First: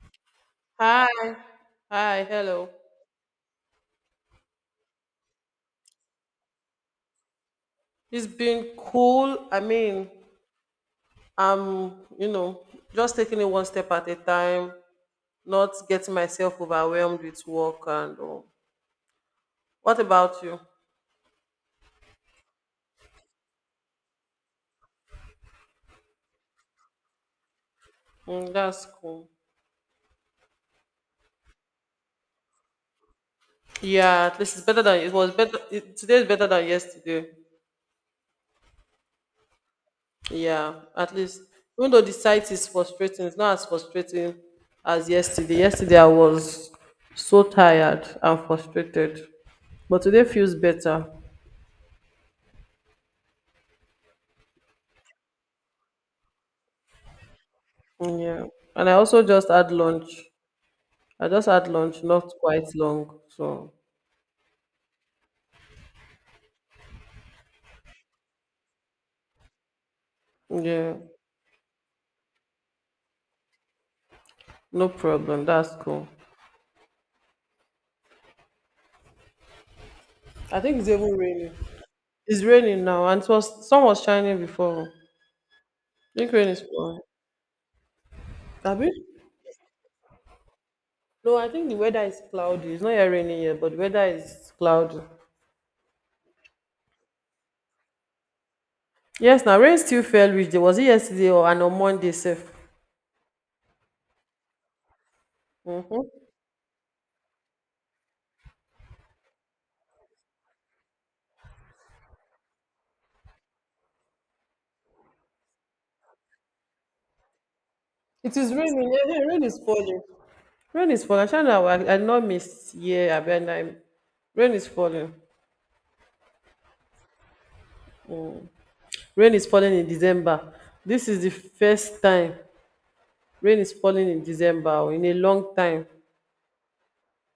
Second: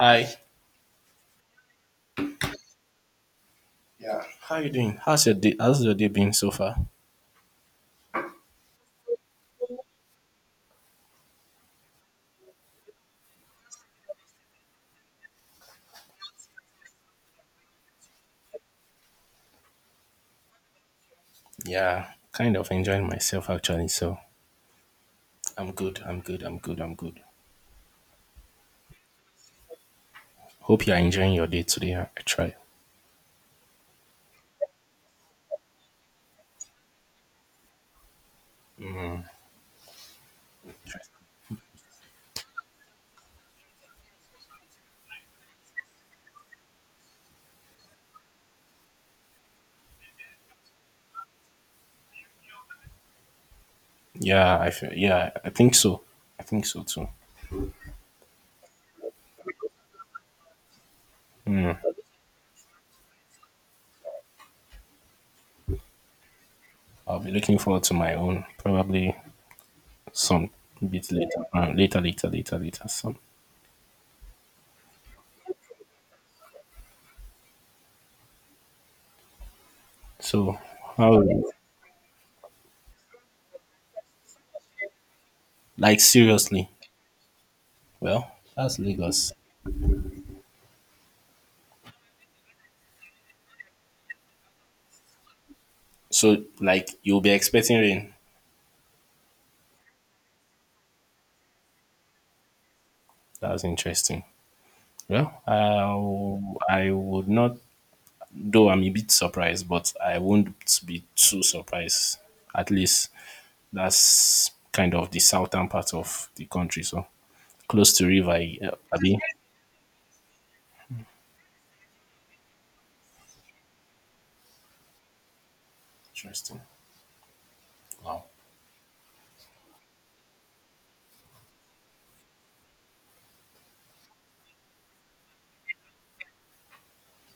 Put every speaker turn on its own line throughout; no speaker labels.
Hi,
Hi, hi, hello.
how you doing? How's your day? How's your day been so far?
It's been cool. I mean, I'm, you know, just taking it one step at a time, not getting myself overwhelmed with work and all. What about you?
Yeah, kind of enjoying myself actually. So I'm good. I'm good. I'm good. I'm good.
Mm, that's cool.
Hope you are enjoying your day today. I try.
Yeah, at least it's better than it was better. Today is better than yesterday. Yeah, at least even though the site is frustrating, it's not as frustrating as yesterday. Yesterday I was so tired and frustrated, but today feels better.
Yeah, I feel, yeah, I think so. I think so too.
Yeah. And I also just had lunch. I just had lunch, not quite long. So,
I'll be looking forward to my own probably some
yeah,
bit later. Later, later, later, later. Some.
no problem. That's cool.
So
I think it's even
how?
raining. It's raining now, and it was sun was shining before. I
Like
think rain is
seriously?
pouring.
Well, that's
Abi?
Lagos.
No, I think the weather is cloudy. It's not yet raining yet, but the weather is cloudy.
So like you'll be expecting rain.
Yes, now rain still fell, which day was it yesterday or and on Monday, safe.
That's interesting. Well,
Mm-hmm.
I would not, though I'm a bit surprised, but I won't be too surprised. At least that's kind of the southern part of the country, so close to river.
It is raining. Yeah,
Abi.
yeah, rain is falling. Rain is falling. I did not miss. Yeah, I bet I. Rain is falling.
Interesting. Wow.
Rain is falling in December. Dis is di first time rain is falling in December o in a long time.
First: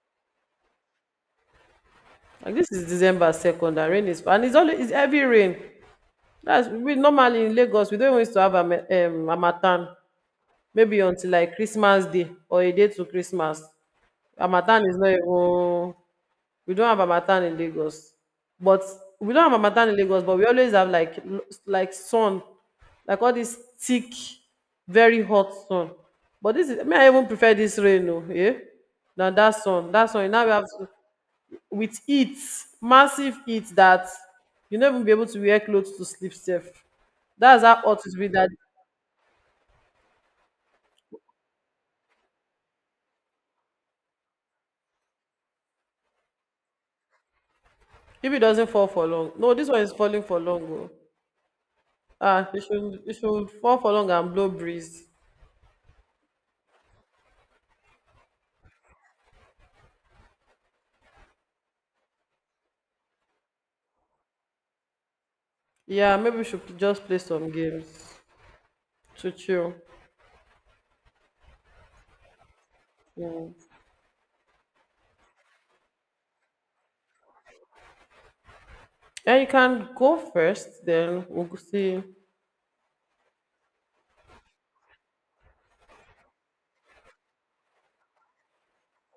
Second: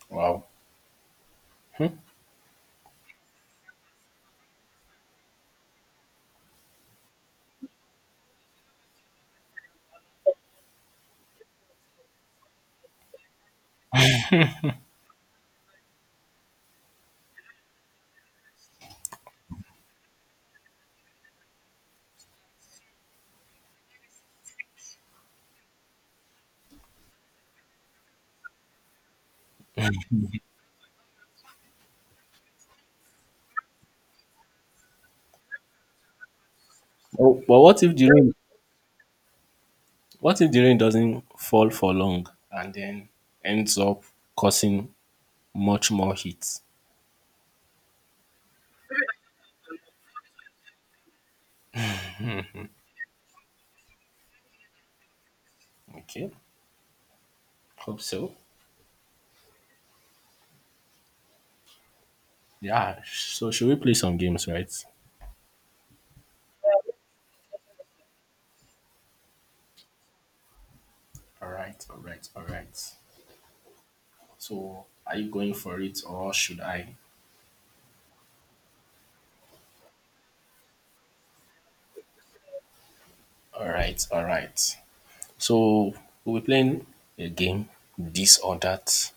Wow.
And dis is December 2nd, and rain is, and it's always, it's heavy rain. That's we normally in Lagos, we don't even used to have harmattan, maybe until like Christmas day or a day to Christmas. Harmattan is not even, we don't have harmattan in Lagos, but we don't have harmattan in Lagos, but we always have like sun, like all this thick, very hot sun. But this is me. I even prefer this rain, oh, yeah, than that sun. That sun. Now we have with heat, massive heat that you never be able to wear clothes to sleep safe.
Oh, but
That's how
what if
hot
the
it be
rain?
that
What if the rain doesn't fall for long and then ends up causing much more heat?
if it doesn't fall for long. No, this one is falling for long. Oh. Ah, it should fall for long and blow breeze.
Okay. Hope so. Yeah. So should we play some games, right?
Yeah, maybe we should just play some games to chill.
All right. All right. All right.
Mm.
So, are you going for it or should I?
And you can go first, then we'll go see.
All right, all right. So, we'll be playing a game, this or that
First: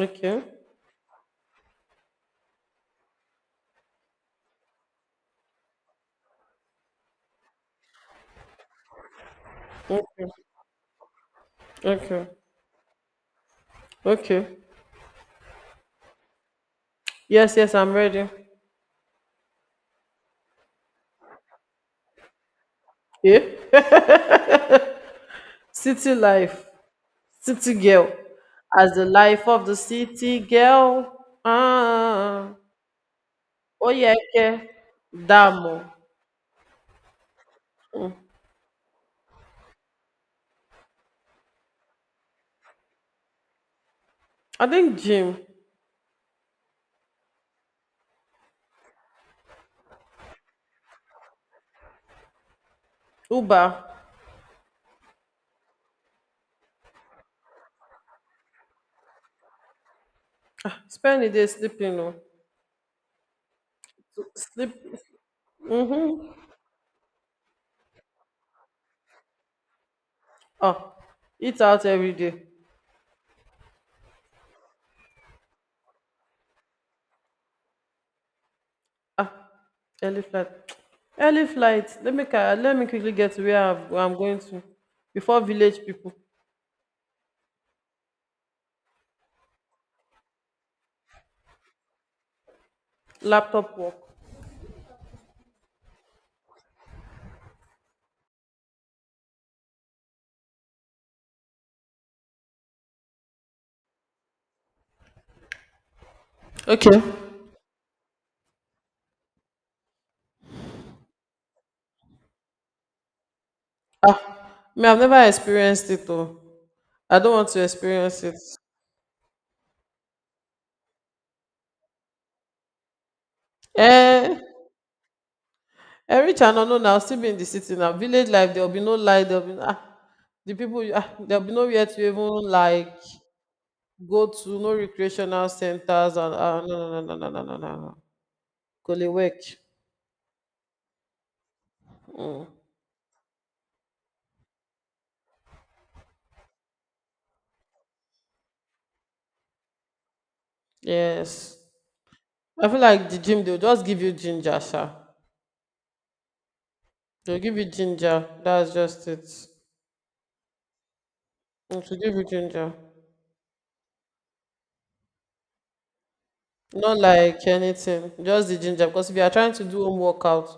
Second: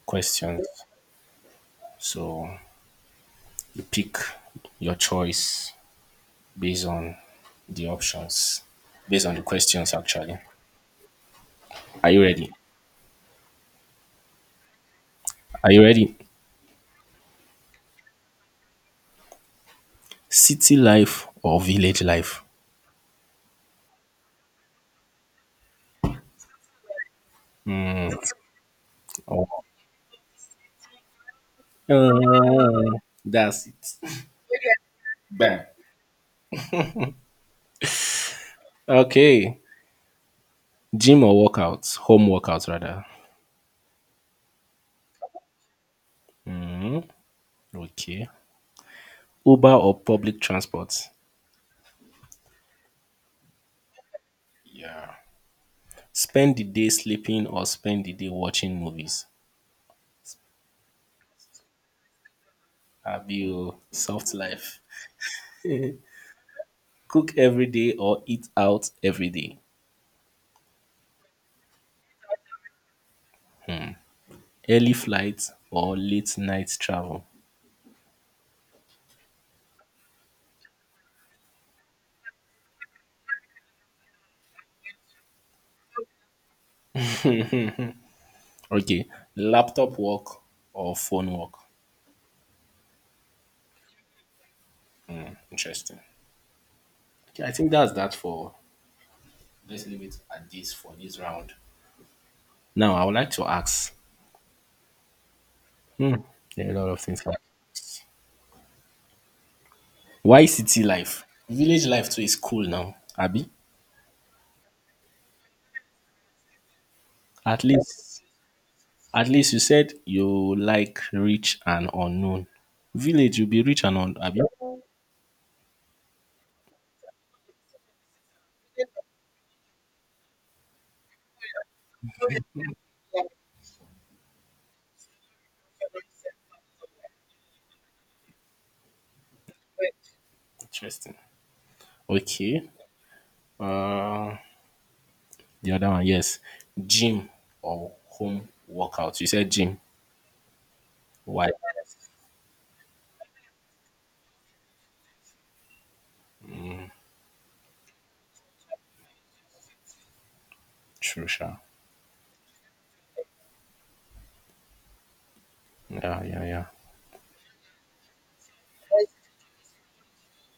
Okay.
questions. So, you pick your choice based on the options, based on the questions,
Okay.
actually. Are you
Okay.
ready?
Okay.
Are you ready?
Yes, yes, I'm ready.
City life or village life?
Yeah. City life. City girl. As the life
Oh,
of the city girl. Ah.
uh, that's
Oh, yeah.
it.
Okay.
Bam.
Damo.
Okay. Gym or workout? Home workout, rather.
I think gym.
Okay. Uber or public transport.
Uber.
Spend the day sleeping or spend the day watching movies.
Spend the day sleeping. Oh.
Abi o, soft life.
Sleep.
Cook every day or eat out every day.
Oh. Eat out every day.
Early flight or late night travel.
Ah, early flight. Early flight. Let me quickly get to where I'm going to before village people.
Okay, laptop work or phone work.
Laptop work.
Interesting. Okay, I think that's that for. Let's leave it at this for this round. Now, I would like to ask. Hmm, there are a lot
Okay.
of things. Like, why city life? Village life too is cool now, Abby.
Me, I've never experienced it though. I don't want to
At least
experience it.
at least you said you like rich and unknown. Village, you'll be rich and unknown.
Eh,
Abi?
every channel no now still be in the city now. Village life there'll be no light. There'll be the people, there'll be nowhere to even like go to, no recreational centers, and no, no, no, no, no, no, no, no. No. Go work.
Interesting. Okay. Uh, the other one, yes. Gym or home workout. You said gym. Why?
Yes. I feel like the gym they'll just give you ginger, sha. They'll give you ginger. That's just it.
True, sure.
It will give you ginger.
Yeah, yeah, yeah.
Not like anything. Just the ginger. Because if you are trying to do home workout,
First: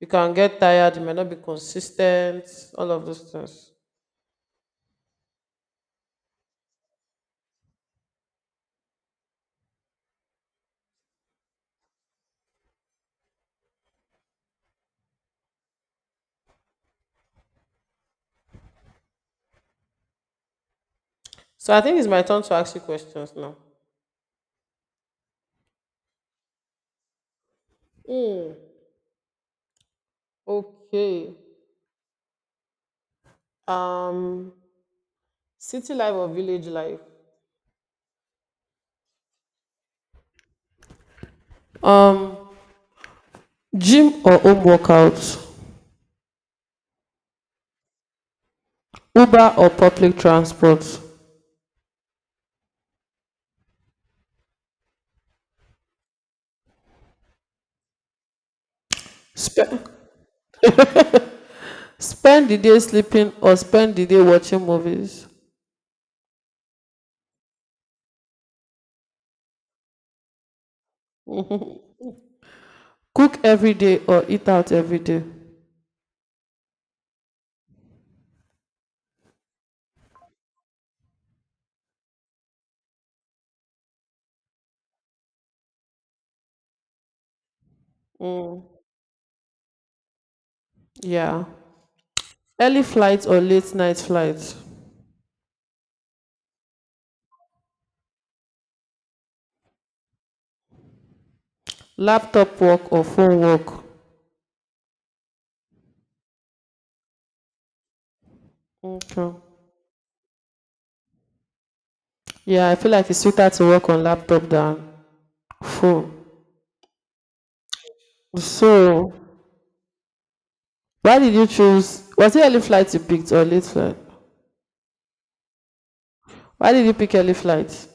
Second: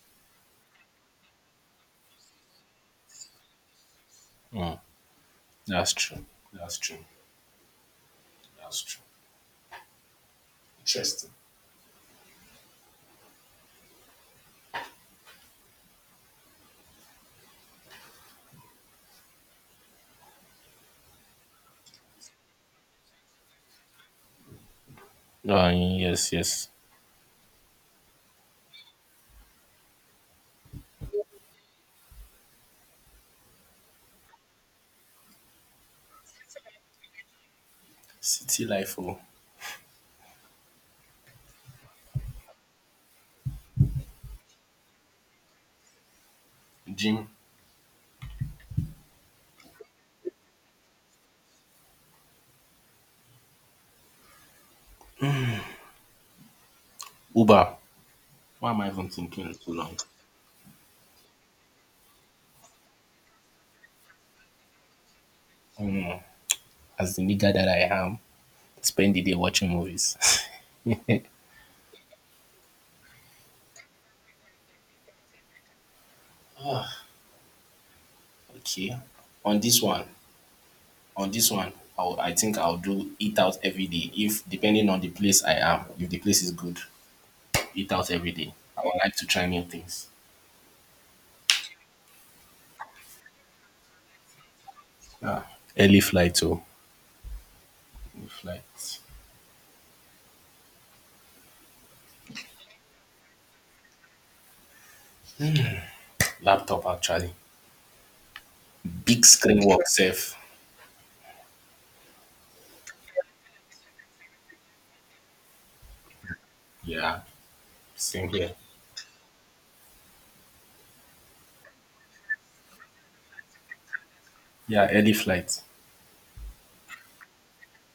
you can get tired, you may not be consistent, all of those things.
Mm, that's true. That's true. That's true. Interesting.
So I think it's my turn to ask you questions now.
Yes, yes.
Hmm. Okay. Um City life or village life?
City life or
Um Gym or home workout?
gym.
Uber or public transport?
Uber. Why am I even thinking
Spe-
too long?
Spend the day sleeping or spend the day watching movies.
As the nigga that I am, spend the day watching movies.
Cook every day or eat out every day.
Okay. On this one, on this one, I think I'll do eat out every day. If depending on the place I am, if the place is good, eat out every day. I would like to try new things.
Yeah. Early flights or late night flights.
Ah, early flight too. Flight.
Laptop work or phone work.
Laptop actually. Big
Okay.
screen work safe.
Yeah, I feel like it's sweeter to work on laptop than phone.
Yeah. Same here.
So, why did you choose? Was it early flight you picked or late flight?
Yeah, early flight.
Why did you pick early flight?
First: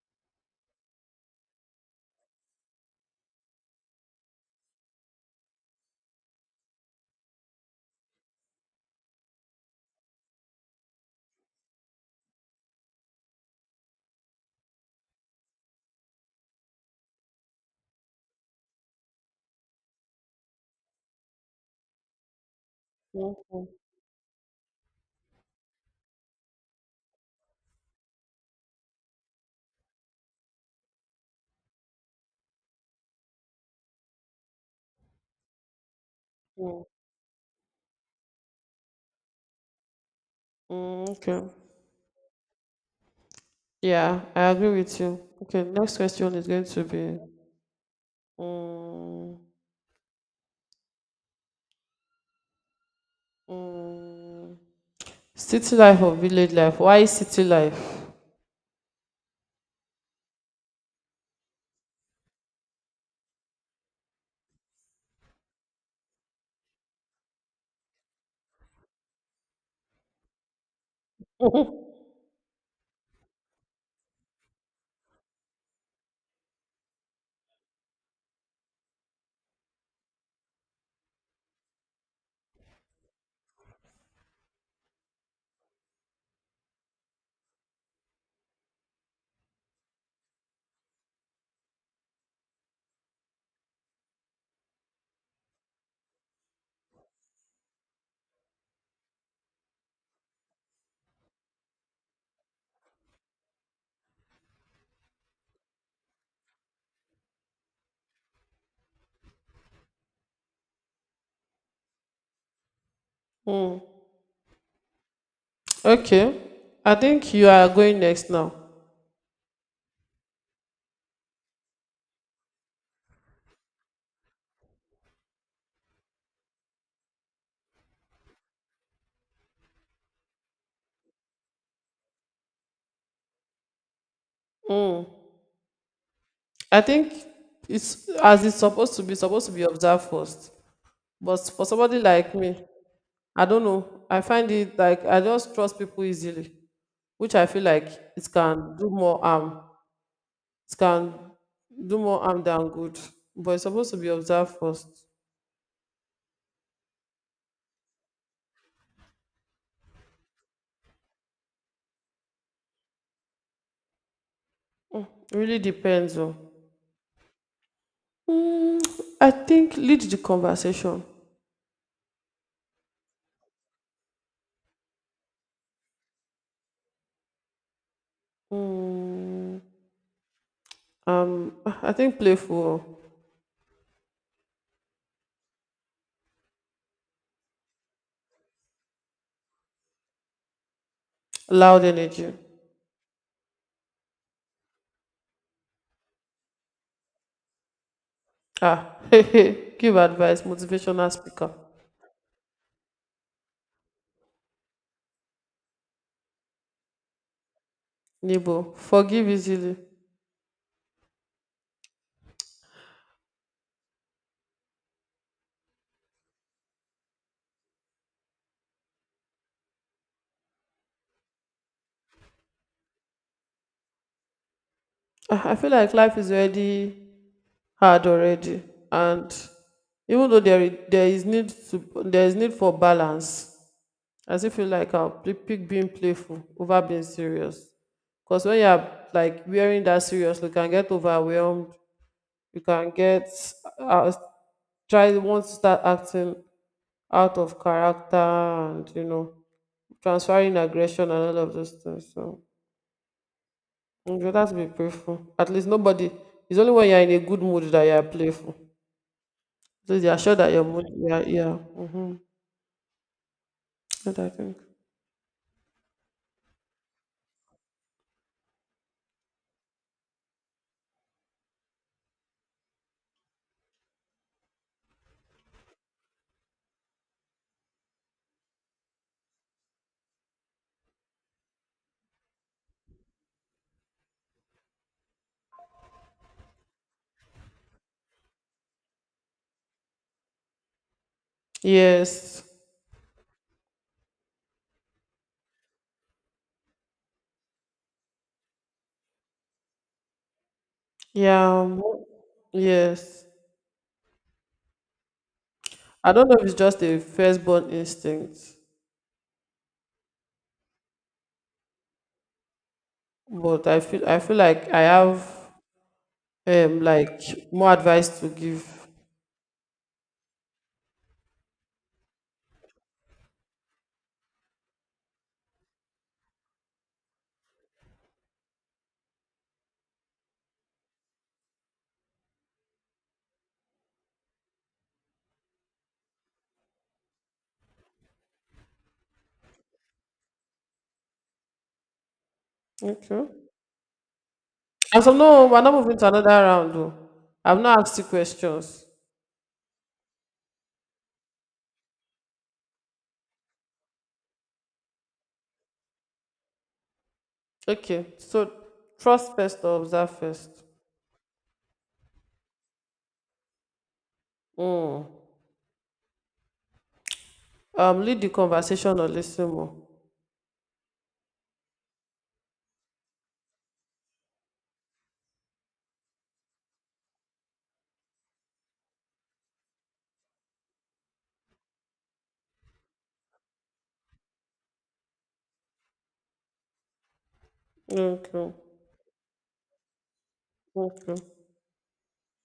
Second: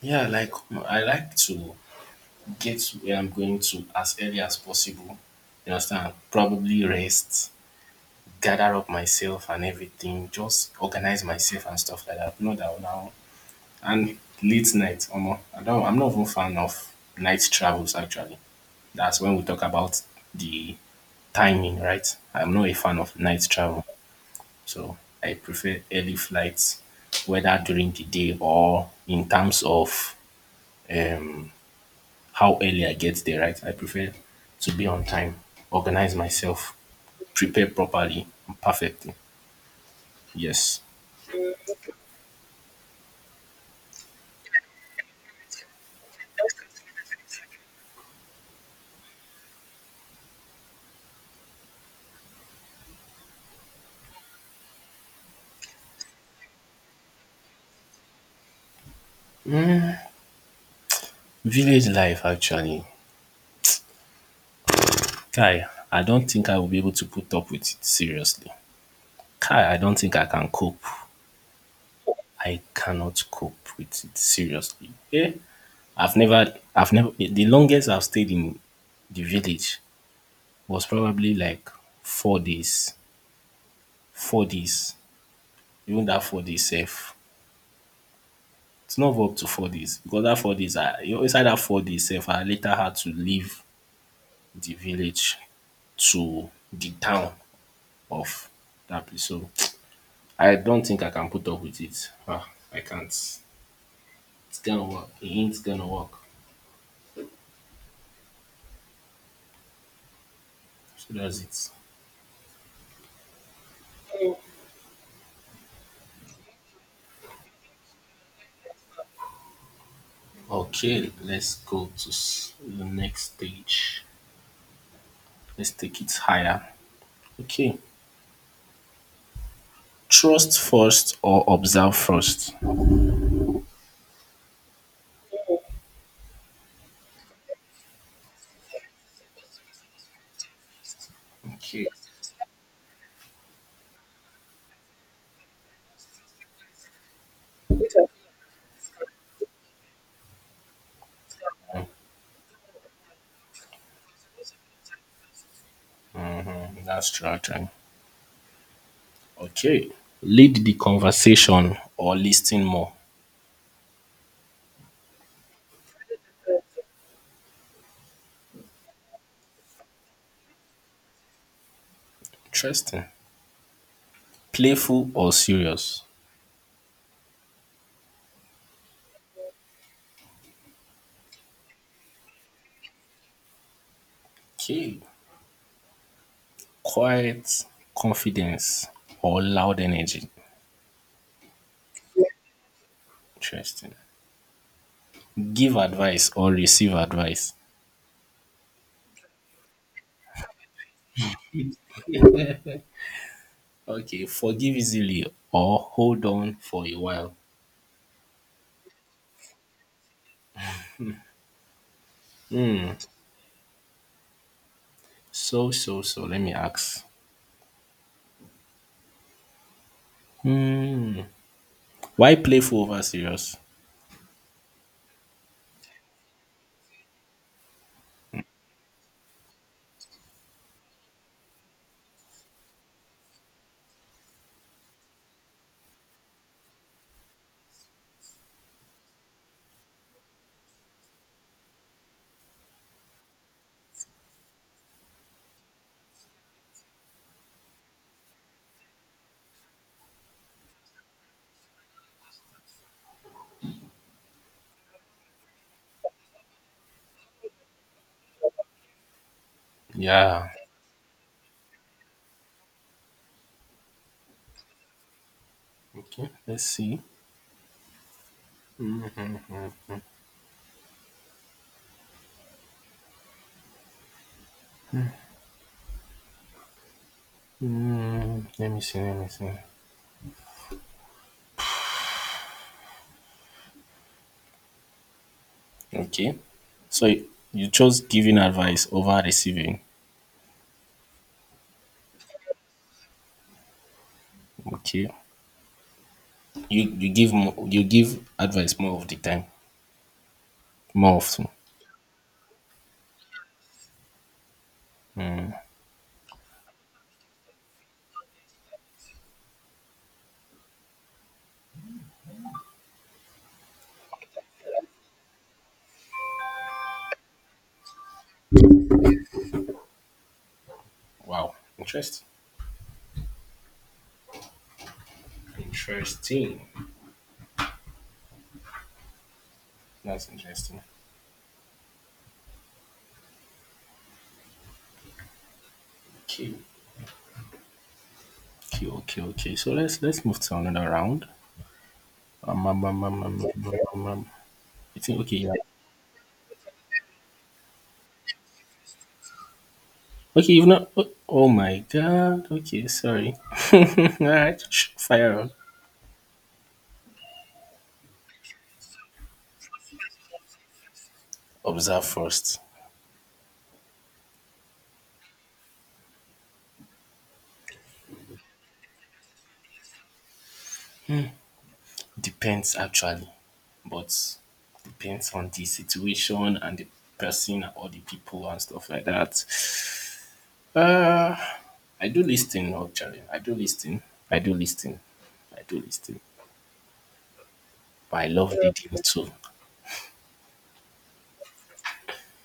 Yeah, like I like to get where I'm going to as early as possible. You understand? Probably rest. Gather up myself and everything, just organize myself and stuff like that. Not that now. And late night, omo, I'm not even fan of night travels actually. That's when we talk about the timing, right? I'm not a fan of night
Okay.
travel. So I prefer early flights, whether during the day or in terms of um, how early I get there, right? I prefer to be on time, organize myself, prepare properly, perfectly. Yes.
Mm, okay. Yeah, I agree with you. Okay, next question is going to be. Mm. Mm. City life or village life? Why city life?
Village life actually, kai I don't think I will be able to put up with it seriously. Kai I don't think I can cope. I cannot cope with it seriously. Eh, I've never, the longest I've stayed in the village was probably like 4 days. 4 days. Even that 4 days sef, it's not up to 4 days because that 4 days I, you know, inside dat 4 days sef I later had to leave the village to the town of that place. So I don't think I can put up with it. Ah, I can't. It's gonna work. It ain't gonna work. So that's it.
Mm. Okay. I think you are going next now.
Okay, let's go to the next stage. Let's take it higher. Okay, trust first or observe first.
I think it's as it's supposed to be observed first. But for
Okay,
somebody like me, I don't know. I find it like I just trust people easily, which I feel like it can do more harm. It can do more harm than good. But it's supposed to be observed first.
that's true actually. Okay, lead the conversation or listen more.
Really depends on. Mm, I think lead the conversation.
Interesting. Playful or serious.
Mm, I think playful,
Okay, quiet confidence or loud energy.
loud energy.
Interesting. Give advice or receive advice.
Ah, give advice, motivational speaker.
Okay, forgive easily or hold on for a while.
Nibo, forgive easily.
Hmm. So, so, so, let me ask. Hmm. Why playful over serious?
Ah, I feel like life is already hard already, and even though there is need for balance, I still feel like I'll pick being playful over being serious. Because when you're like wearing that serious, you can get overwhelmed. You can get uh, try want to start acting out of character, and transferring aggression and all of those things. So you better to be playful. At least nobody. It's only when you're in a good mood that you're playful. So you're sure
Yeah.
that your mood. Yeah, yeah. Mm-hmm. What I think.
Okay, let's see. Hmm. Let me see, let me see. Okay. So you chose giving advice over receiving.
Yes.
Okay. You give more, you give advice more of the time. More often.
Yeah. Yes. I don't know if it's just a firstborn instinct, but I feel like I have like more advice to give.
Wow. Interesting. Interesting. That's interesting. Okay. Okay, okay, okay. So let's move to another round. Um, um, um, um,
Okay.
um, um, um, um. I
And so
think okay,
no,
yeah.
we're not moving to another round though. I've not asked you questions.
Okay, you've not. Oh, oh my god. Okay, sorry. All right, fire on.
Okay, so trust first or observe first.
Observe first.
Mm. Lead the conversation or listen more.
Depends actually, but depends on the situation and the person or the people and stuff like that. Uh, I do listening actually. I do listening. I do listening. I do listening. But I
Okay.
love reading too.
Okay.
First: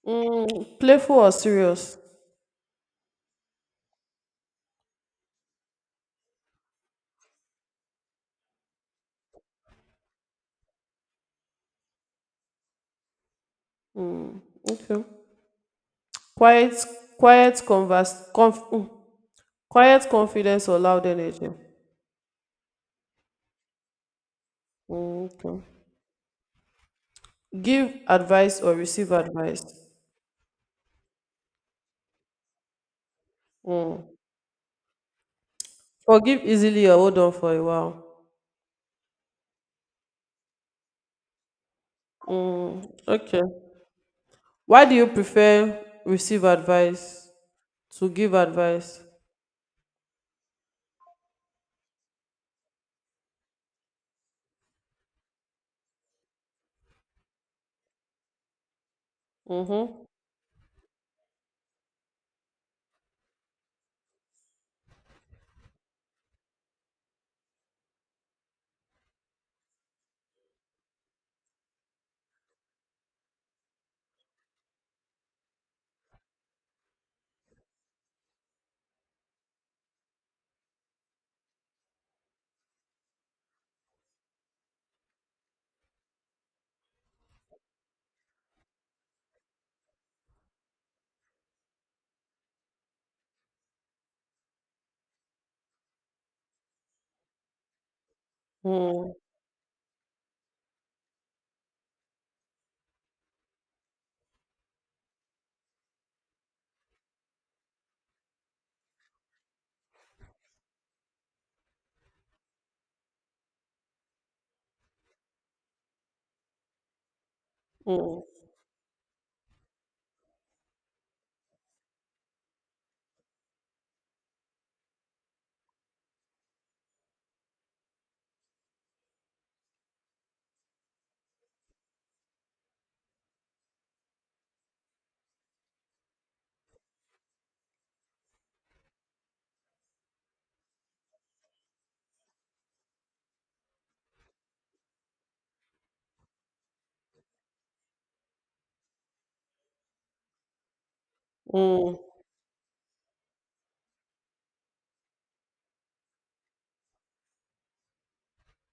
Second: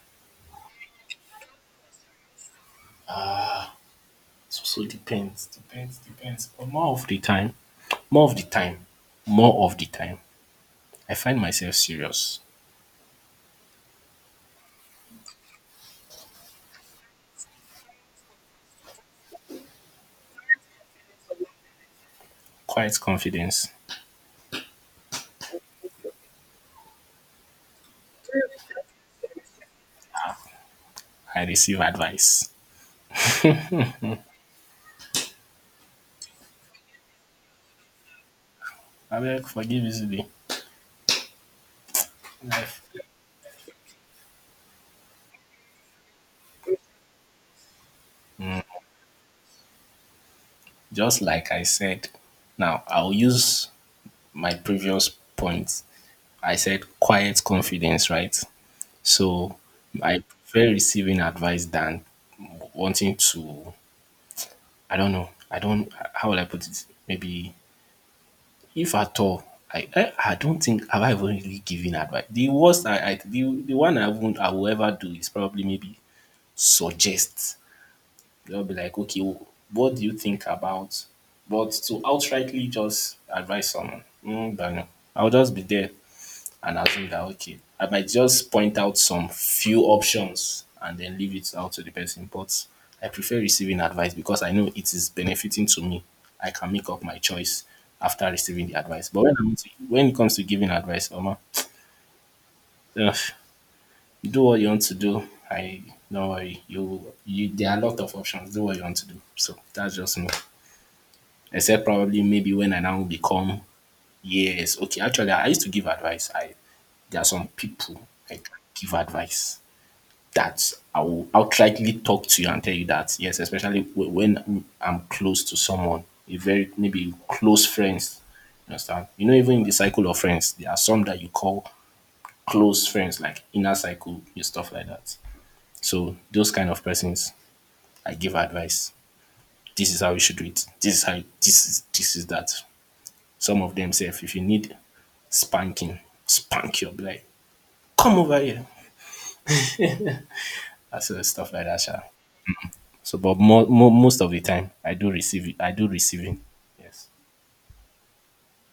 Mm, playful or serious?
So depends, depends, depends. But more of the time, more of the time, more of the time, I find myself serious,
Okay. Quiet, quiet converse, conf, mm, quiet confidence or loud energy.
quiet confidence.
Mm, okay. Give advice or receive advice.
I receive advice.
Forgive easily or hold on for a while.
I beg, forgive easily. Life.
Okay. Why do you prefer receive advice to give advice?
Just like I said, now I'll use my previous point. I said quiet confidence, right? So
Mm-hmm.
I prefer receiving advice than wanting to, I don't know, I don't, how will I put it? Maybe if at all, I don't think have I even really given advice. The worst I the one I won't I will ever do is probably maybe suggest. I'll be like, okay, what do you think about? But to outrightly just advise someone, not know. I'll just be there and assume that okay, I might just point out some few options and then leave it out to the person. But I prefer receiving advice because I know it is benefiting to me. I can make up my choice after receiving the advice.
Mm,
But when, when it comes to giving advice, Oma, uh, do what you want to do. I don't worry. You, there are a lot of options. Do what you want to do. So that's just me. Except probably maybe when I now become yes, okay. Actually, I used to give advice. I there are some people
mm,
I give advice that I will outrightly talk to you and tell you that yes, especially when I'm close to someone, a very maybe close friends. You understand? You know, even in the cycle of friends, there are some that you call close friends, like inner cycle and stuff like that. So those kind of persons, I give advice. This is how you should do it. This is how. This is that. Some of them say, if you need spanking, spank your be like, come over here. That's the stuff like that,
mm,
sha. So, but most of the time, I do receive it. I do receiving. Yes.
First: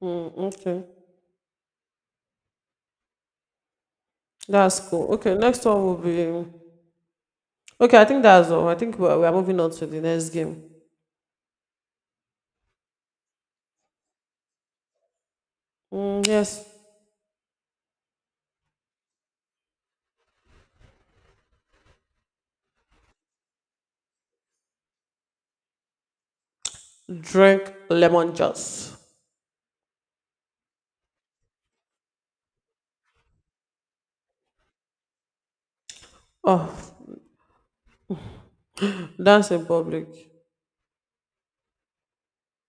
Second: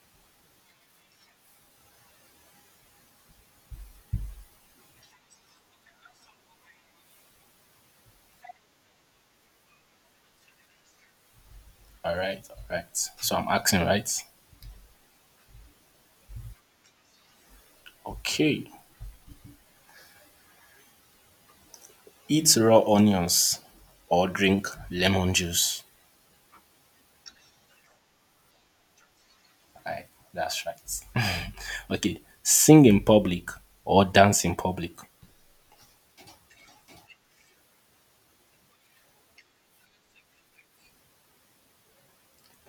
mm, okay. That's cool. Okay, next one will be. Okay, I think that's all. I think we're moving on to the next game.
All right. All right. So I'm asking, right?
Mm, yes.
Okay. Eat raw onions or drink lemon juice.
Drink lemon juice.
Right. That's right. Okay. Sing in public or dance in public.
Oh, dance in public.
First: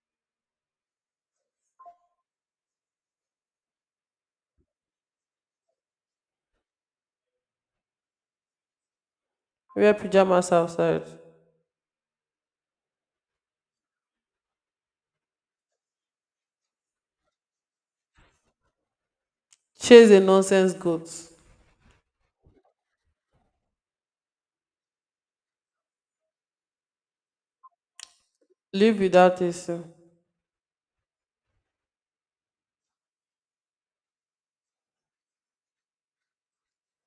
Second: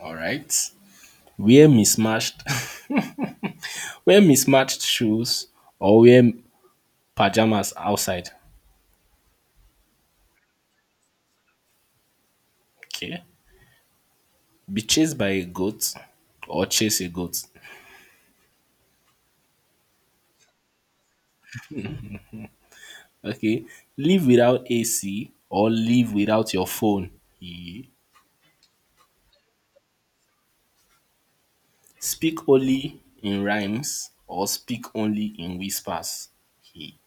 All right. Wear mismatched, wear mismatched shoes or wear pajamas outside.
Wear pajamas outside.
Okay. Be chased by a goat or chase a goat.
Chase a nonsense goat.
Okay. Live without AC or live without your phone. Ye.
Live without tasting.
Speak only in rhymes or speak only in whispers. Ye.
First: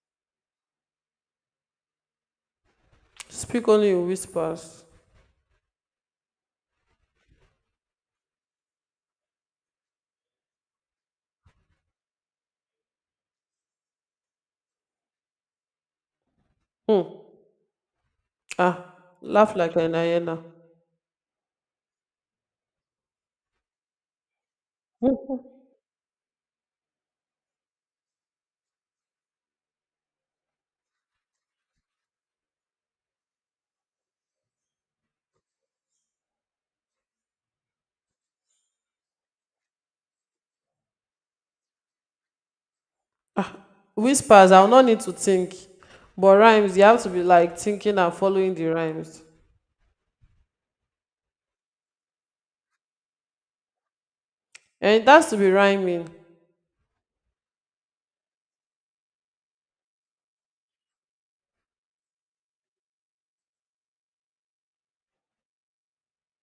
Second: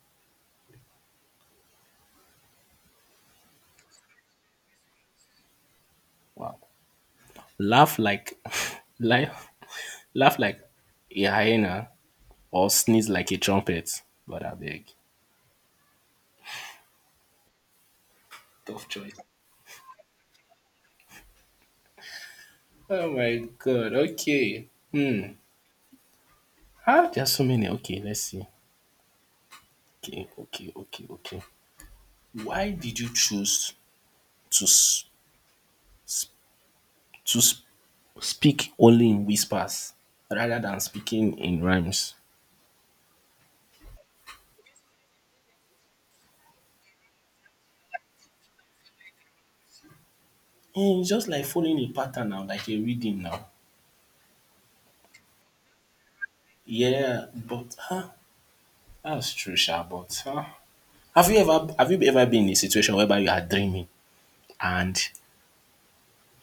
Speak only in whispers.
Wow. Laugh like laugh, laugh like a hyena or sneeze like a trumpet. But I beg.
Hmm.
Tough
Ah,
choice.
laugh like an hyena.
Oh my god. Okay. Hmm. How there's so many. Okay, let's see. Okay, okay, okay, okay. Why did you choose to to sp- speak only in whispers rather than speaking in rhymes?
Whispers, I'll not need to think. But rhymes, you have to be like thinking and following the rhymes.
Eh, it's just like following a pattern now, like a reading now.
And it has to be rhyming.
Yeah, but that's true sha, but have you ever been in a situation whereby you are dreaming and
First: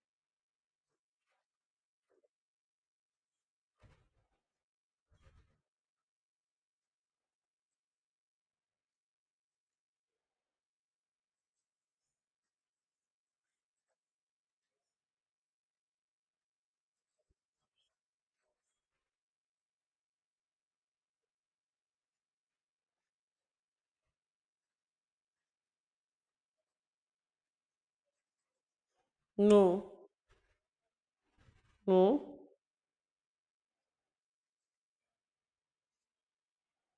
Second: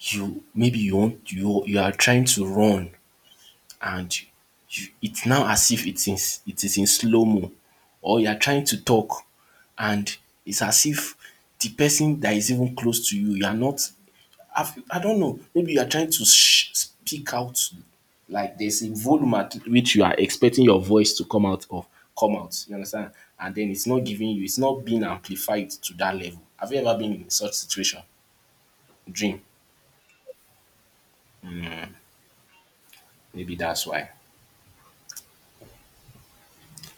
you maybe you want you you are trying to run and you it's now as if it is it is in slow-mo, or you are trying to talk and it's as if the person that is even close to you, you are not I've, I don't know, maybe you are trying to speak out like there's a volume at which you are expecting your voice to come out. You understand? And then it's not giving you, it's not being amplified to that level. Have you ever been in such situation? Dream.
No, no,
Maybe that's why.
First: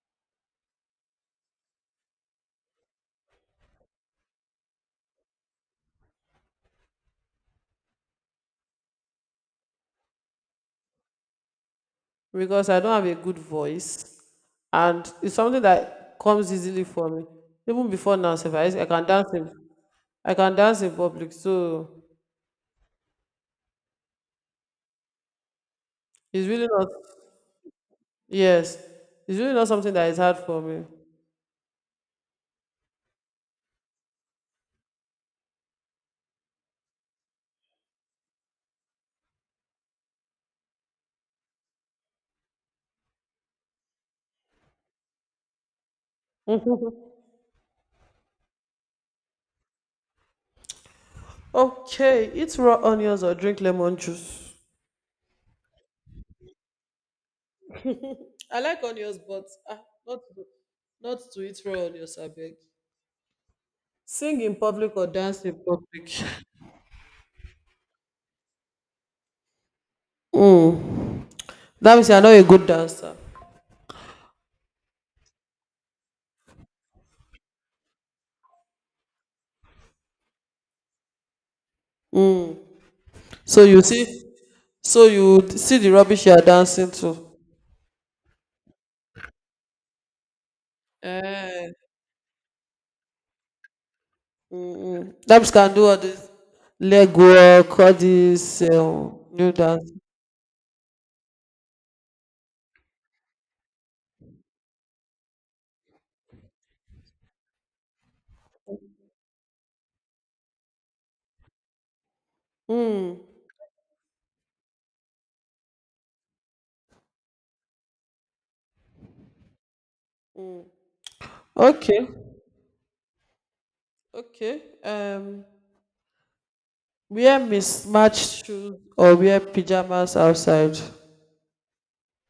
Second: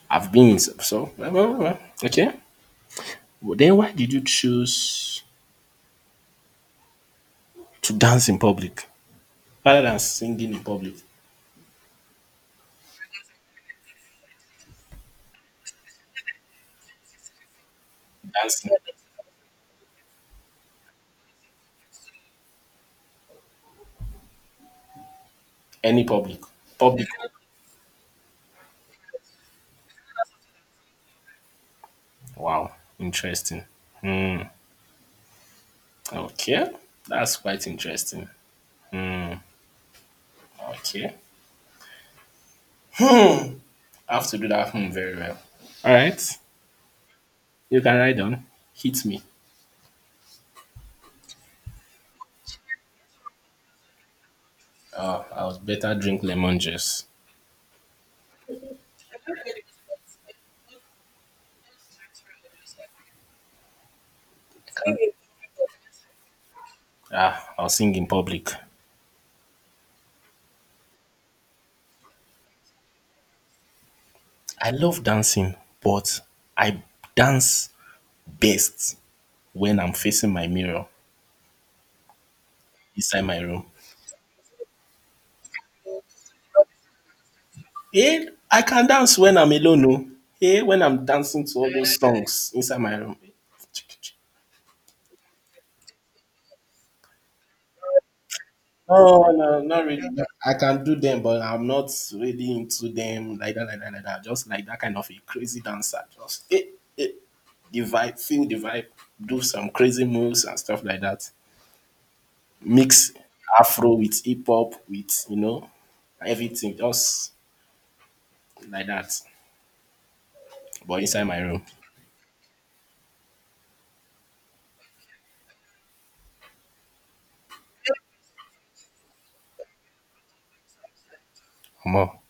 I've been in so well, well, well, okay. Well, then why did you choose to dance in public rather than singing in public?
because I don't have a good voice. And it's something that comes easily for me. Even before now, sef,
Dancing,
I can dance in public. So
any public,
it's really not,
public.
yes, it's really not something that is hard for me.
Wow, interesting. Okay, that's quite interesting. Okay, I have to do that home very well. All right, you can ride on. Hit me.
Okay, eat raw onions or drink lemon juice.
I was better drink lemon juice.
I like onions, but not to, not to eat raw onions, abeg. Sing in public or dance in public.
Ah, I'll sing in public.
That means you're not a good dancer.
I love dancing, but I dance best when I'm facing my mirror inside my
So
room.
you see, so you see the rubbish you are dancing to.
Hey, I can dance when I'm alone. No? Hey, when I'm dancing to all
Eh.
those songs inside my room.
That means can do all this leg work, all this
No,
new
no, not
dance.
really. I can do them, but I'm not really into them like that, like that, like that. Just like that kind of a crazy dancer. Just eh, the vibe, feel the vibe, do some crazy moves and stuff like that. Mix Afro with hip hop with everything, just like that. But inside my room,
Okay, okay. Wear mismatched shoes or wear pajamas outside.
more.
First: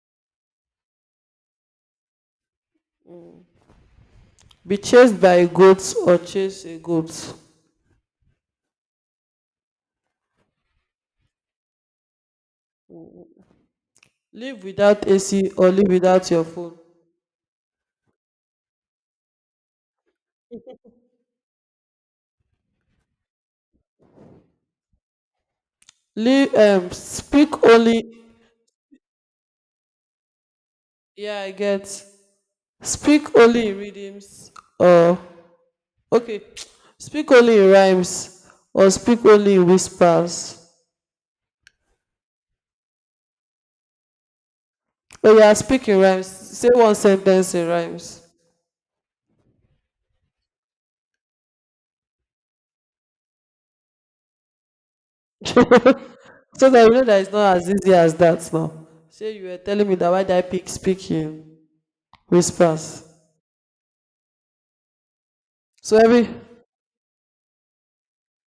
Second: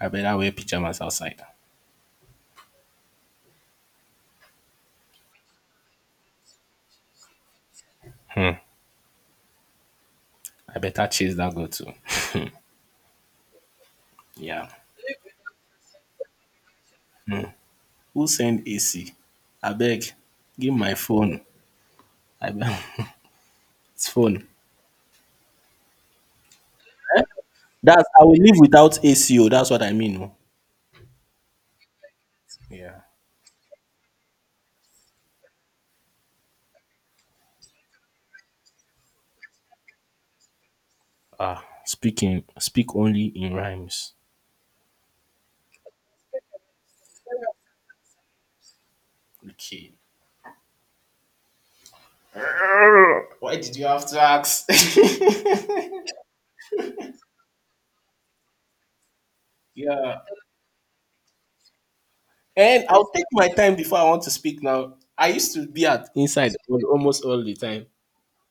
I better wear pajamas outside.
Be chased by goats or chase a goat.
I better chase that girl too.
Live
Yeah.
without AC or live without your phone.
Who send AC? Beg. Give my phone. I be- it's phone.
Live, speak only,
That's I will live without ACO. That's what I mean. Oh.
yeah, I get,
Yeah.
speak only in rhythms, or okay. Speak only in rhymes or speak only in whispers?
Ah, speak only in rhymes.
Oh, yeah, speak in rhymes, say one sentence in rhymes.
Okay. Why did you have to ask?
So that you know that it's not as easy as that now. Say you were telling me that
Yeah.
why did I pick speak in whispers.
And I'll take my time before I want to speak now. I used to be
So
at
every
inside almost all the time.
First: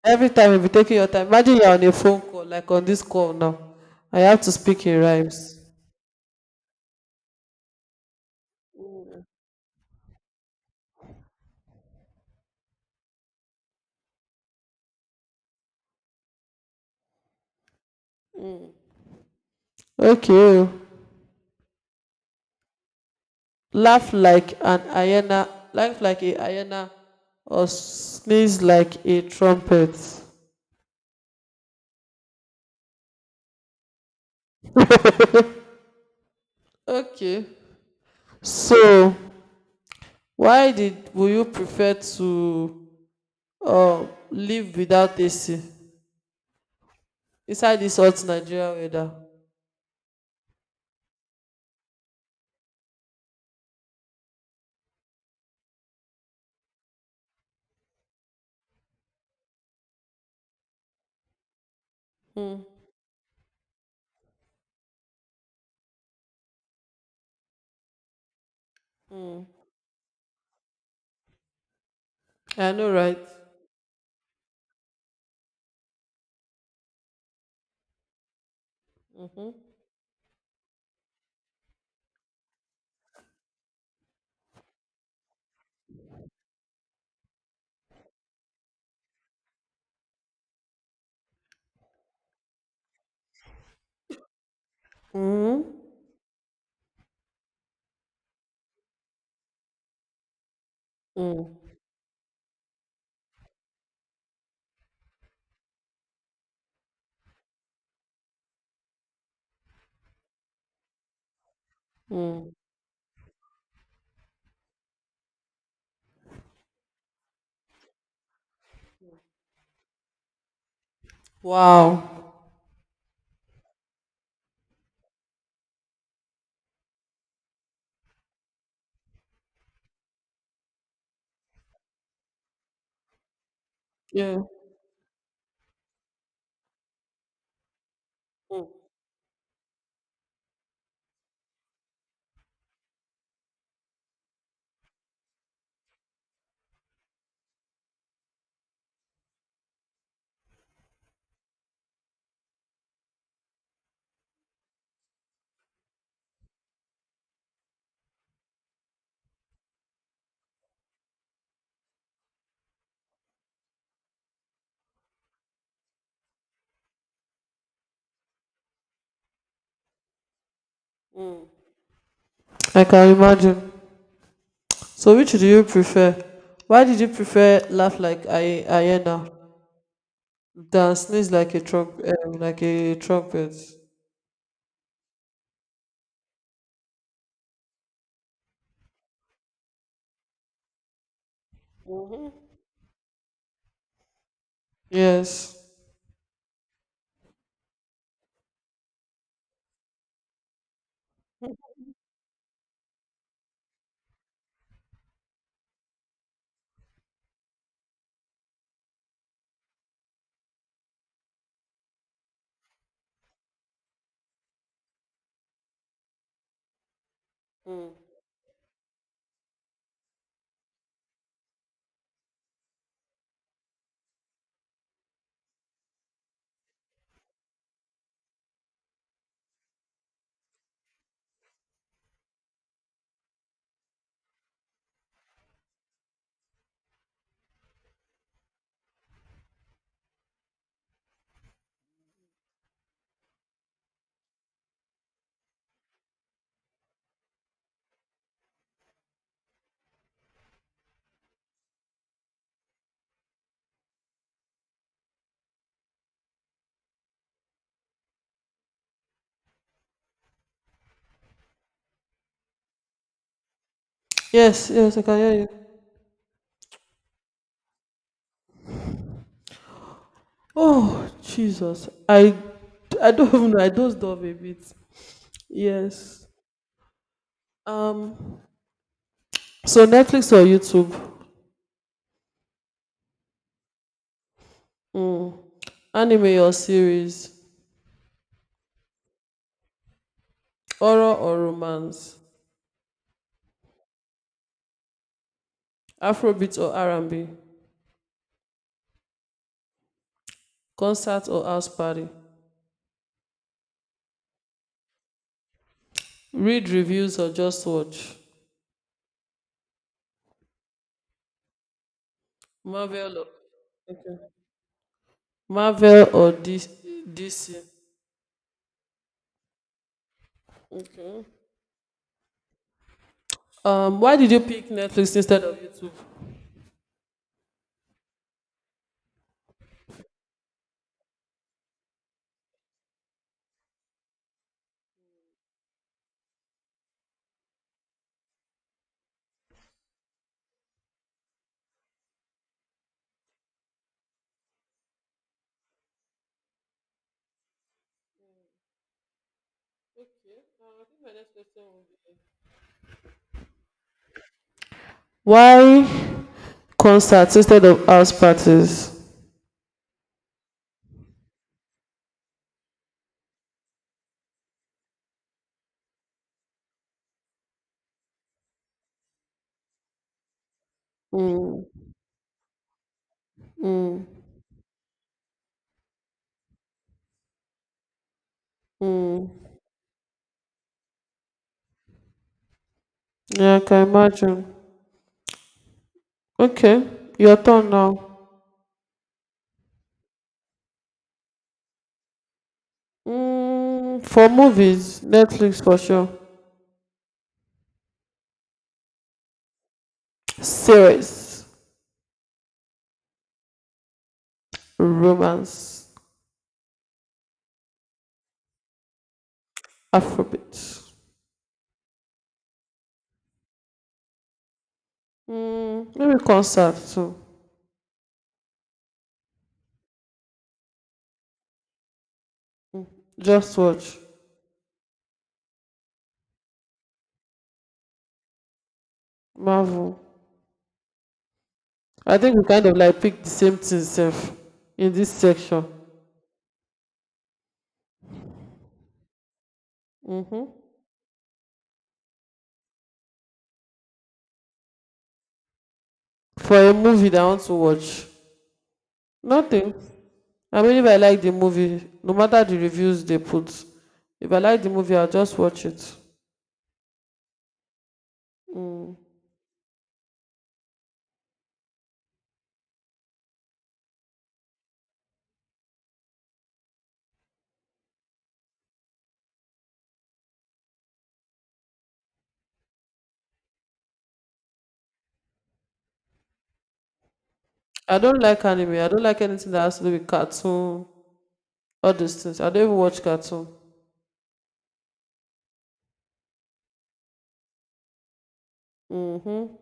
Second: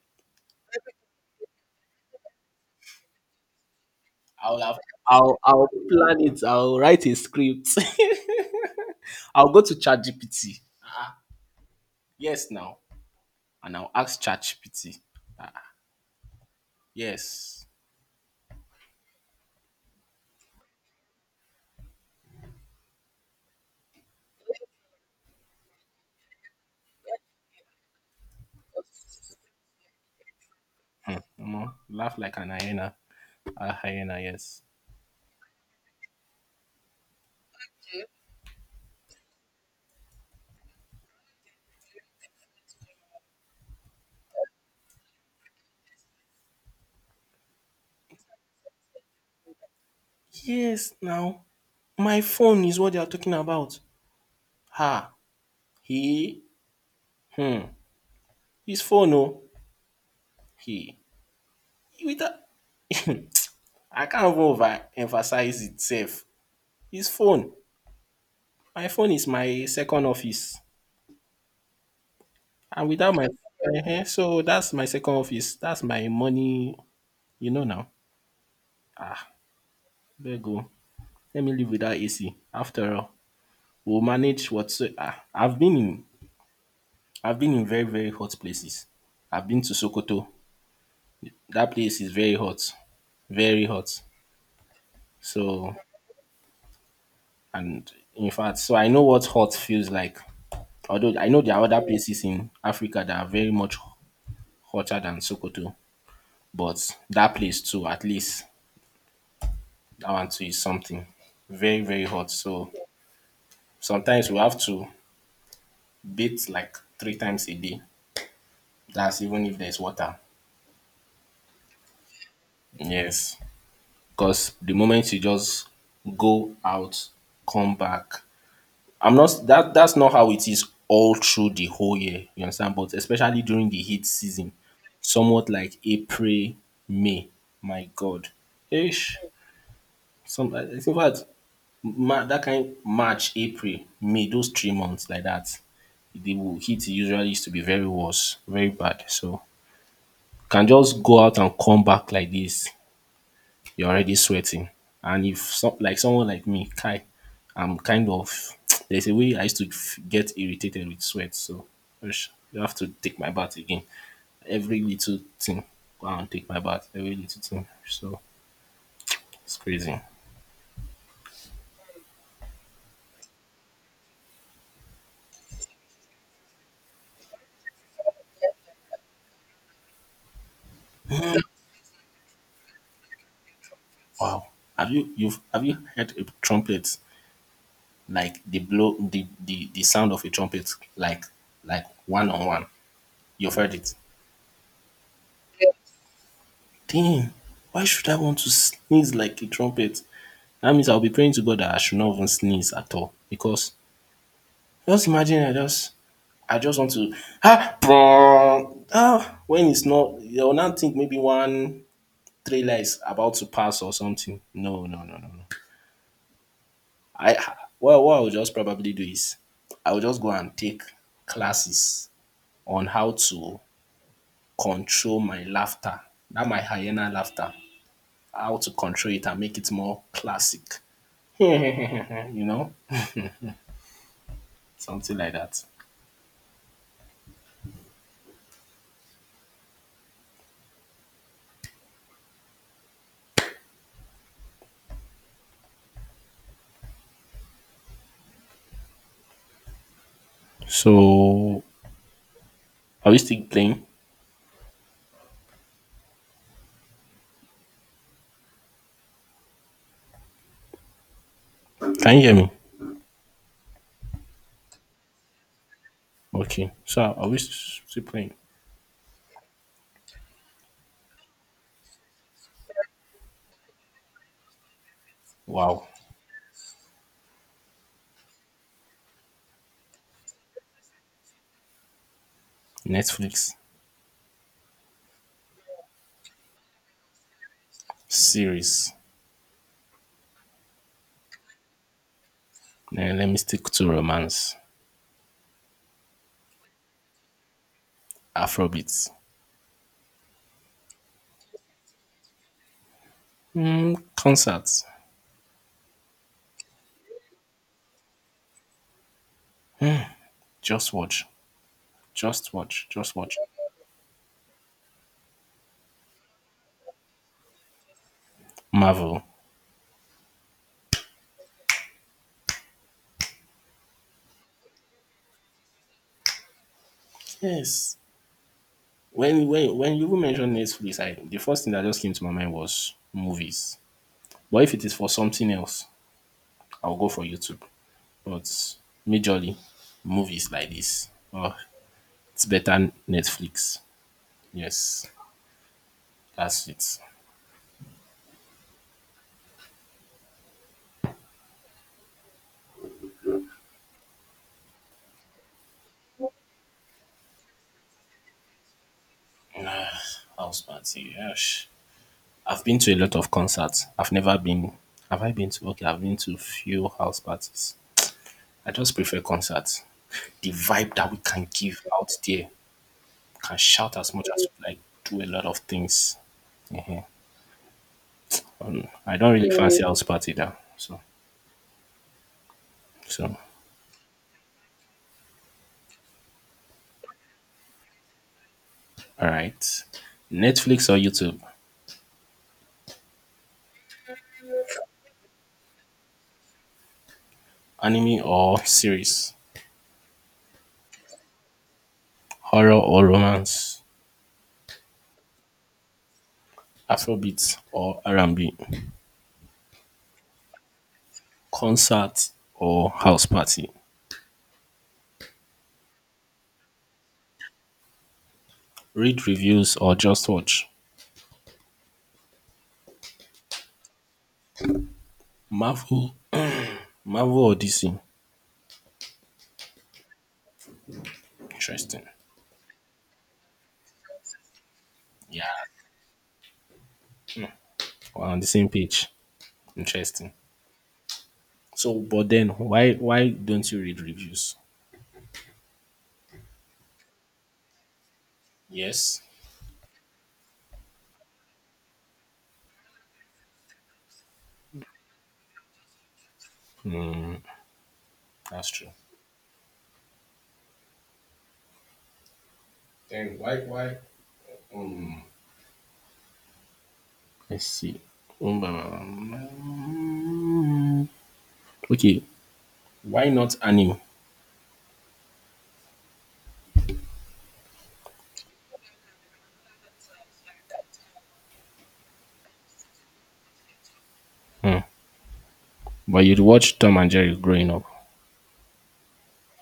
Every time you'll be taking your time. Imagine you're on a phone call, like on this call now. I have to
I'll have,
speak in
I'll
rhymes.
I'll plan it. I'll write a script. I'll go to ChatGPT. Yes, now, and I'll ask ChatGPT. Yes.
Okay. Oh. Laugh like a hyena, or sneeze like a trumpet.
Omo, laugh like an hyena. A hyena, yes.
Okay. So, why did would you prefer to uh, live without AC inside this hot Nigeria weather?
Yes, now my phone is what they are talking about. Ha, he, hmm, his phone, no, he. With a,
Hmm.
I can't even overemphasize itself. His phone. My phone is my second office.
I
And
know,
without
right?
my, so that's my second office. That's my money, you know now. Ah,
Mm-hmm.
there you go. Let me live without AC. After all, we'll manage what. So, ah, I've been in very very hot places. I've been to Sokoto. That place is very hot, very hot.
Mm-hmm.
So and in fact, so I know what hot feels like. Although I know there are other places in Africa that are very much hotter than Sokoto, but that place too, at least I want to eat something very very hot.
Mm.
So sometimes we have to bathe like 3 times a day, that's even if there's water.
Wow.
Yes, because the moment you just go out, come back, I'm not that that's not how it is all through the whole year, you understand? But especially during the heat
Yeah.
season, somewhat like april, may, my god,
Hmm.
ish, some in fact. That kind March, April, May, those 3 months like that, they will heat usually used to be very worse, very bad. So can just go out and come back like this, you're already sweating. And if like someone like me, Kai, I'm kind of there's a way I used to get irritated with sweat. So ush, you have to take my bath again. Every little thing, go out and take my bath. Every little thing. So it's crazy.
Like, I can imagine. So, which do you prefer? Why did you prefer laugh like a hyena than sneeze like a like a trumpet?
Wow. Have you heard a trumpet? Like the blow the sound of a trumpet, like one
Mhm.
on one. You've heard it.
Yes,
Damn, why should I want to sneeze like a trumpet? That means I'll be praying to god that I should not even sneeze at all. Because just imagine, I just want to, prong, when it's not, you'll now think maybe one trailer is about to pass or something. No, no, no, no, no. I Well, what I'll just probably do is I'll just go and take classes on how to control my laughter, that my hyena laughter, how to control it and make it more classic. you know, Something like that. So, are we still playing? Can you hear me?
yes, yes. I can hear you.
Okay. So, are we still playing?
Oh, Jesus! I don't even know. I dozed off a bit.
Wow.
Yes. Um. So Netflix or YouTube?
Netflix.
Mm. Anime or series?
Series.
Horror or romance?
Eh, let me stick to romance.
Afrobeat or R&B?
Afrobeats.
Concert or house party?
Concerts.
Read reviews or just watch?
Just watch. Just watch. Just
Marvel or
watch.
okay. Marvel or DC?
Marvel.
Why did you pick Netflix instead of YouTube?
Yes. When you even mentioned Netflix, I the first thing that just came to my mind was movies. But if it is for something else, I'll go for YouTube. But majorly movies like this. Oh, it's better Netflix. Yes, that's it.
Why concerts instead of house parties?
Ah, house party. Gosh. I've been to a lot of concerts. I've never been. Have I been to? Okay, I've been to few house parties. I just prefer concerts. The vibe that we can give out there, we can shout as much as we like, do a lot of things. Mhm. I don't really fancy house party now. So
Yeah, I can imagine. Okay, your turn now.
all right. Netflix or YouTube,
Mm, for movies, Netflix for sure.
anime or series,
Series,
horror or romance,
romance,
Afrobeat or R&B,
Afrobeat.
concert or house party,
Mm, maybe concert too.
read reviews or just watch,
Just watch
Marvel, Marvel or DC.
Marvel.
Interesting.
I think we kind of like pick the same thing sef in this
Yeah,
section.
we're on the same page. Interesting.
Hmm.
So, but then why don't you read reviews?
For a movie that I want to watch,
Yes,
nothing. I mean, if I like the movie, no matter the reviews they put, if I like the movie, I'll just watch it.
that's true.
Mm.
Then why let's see. Um, Okay, why not anime?
I don't like anime. I don't like anything that has to do with cartoon, all those things. I don't even watch cartoon.
But you'd watch Tom and Jerry growing up.
Hmm.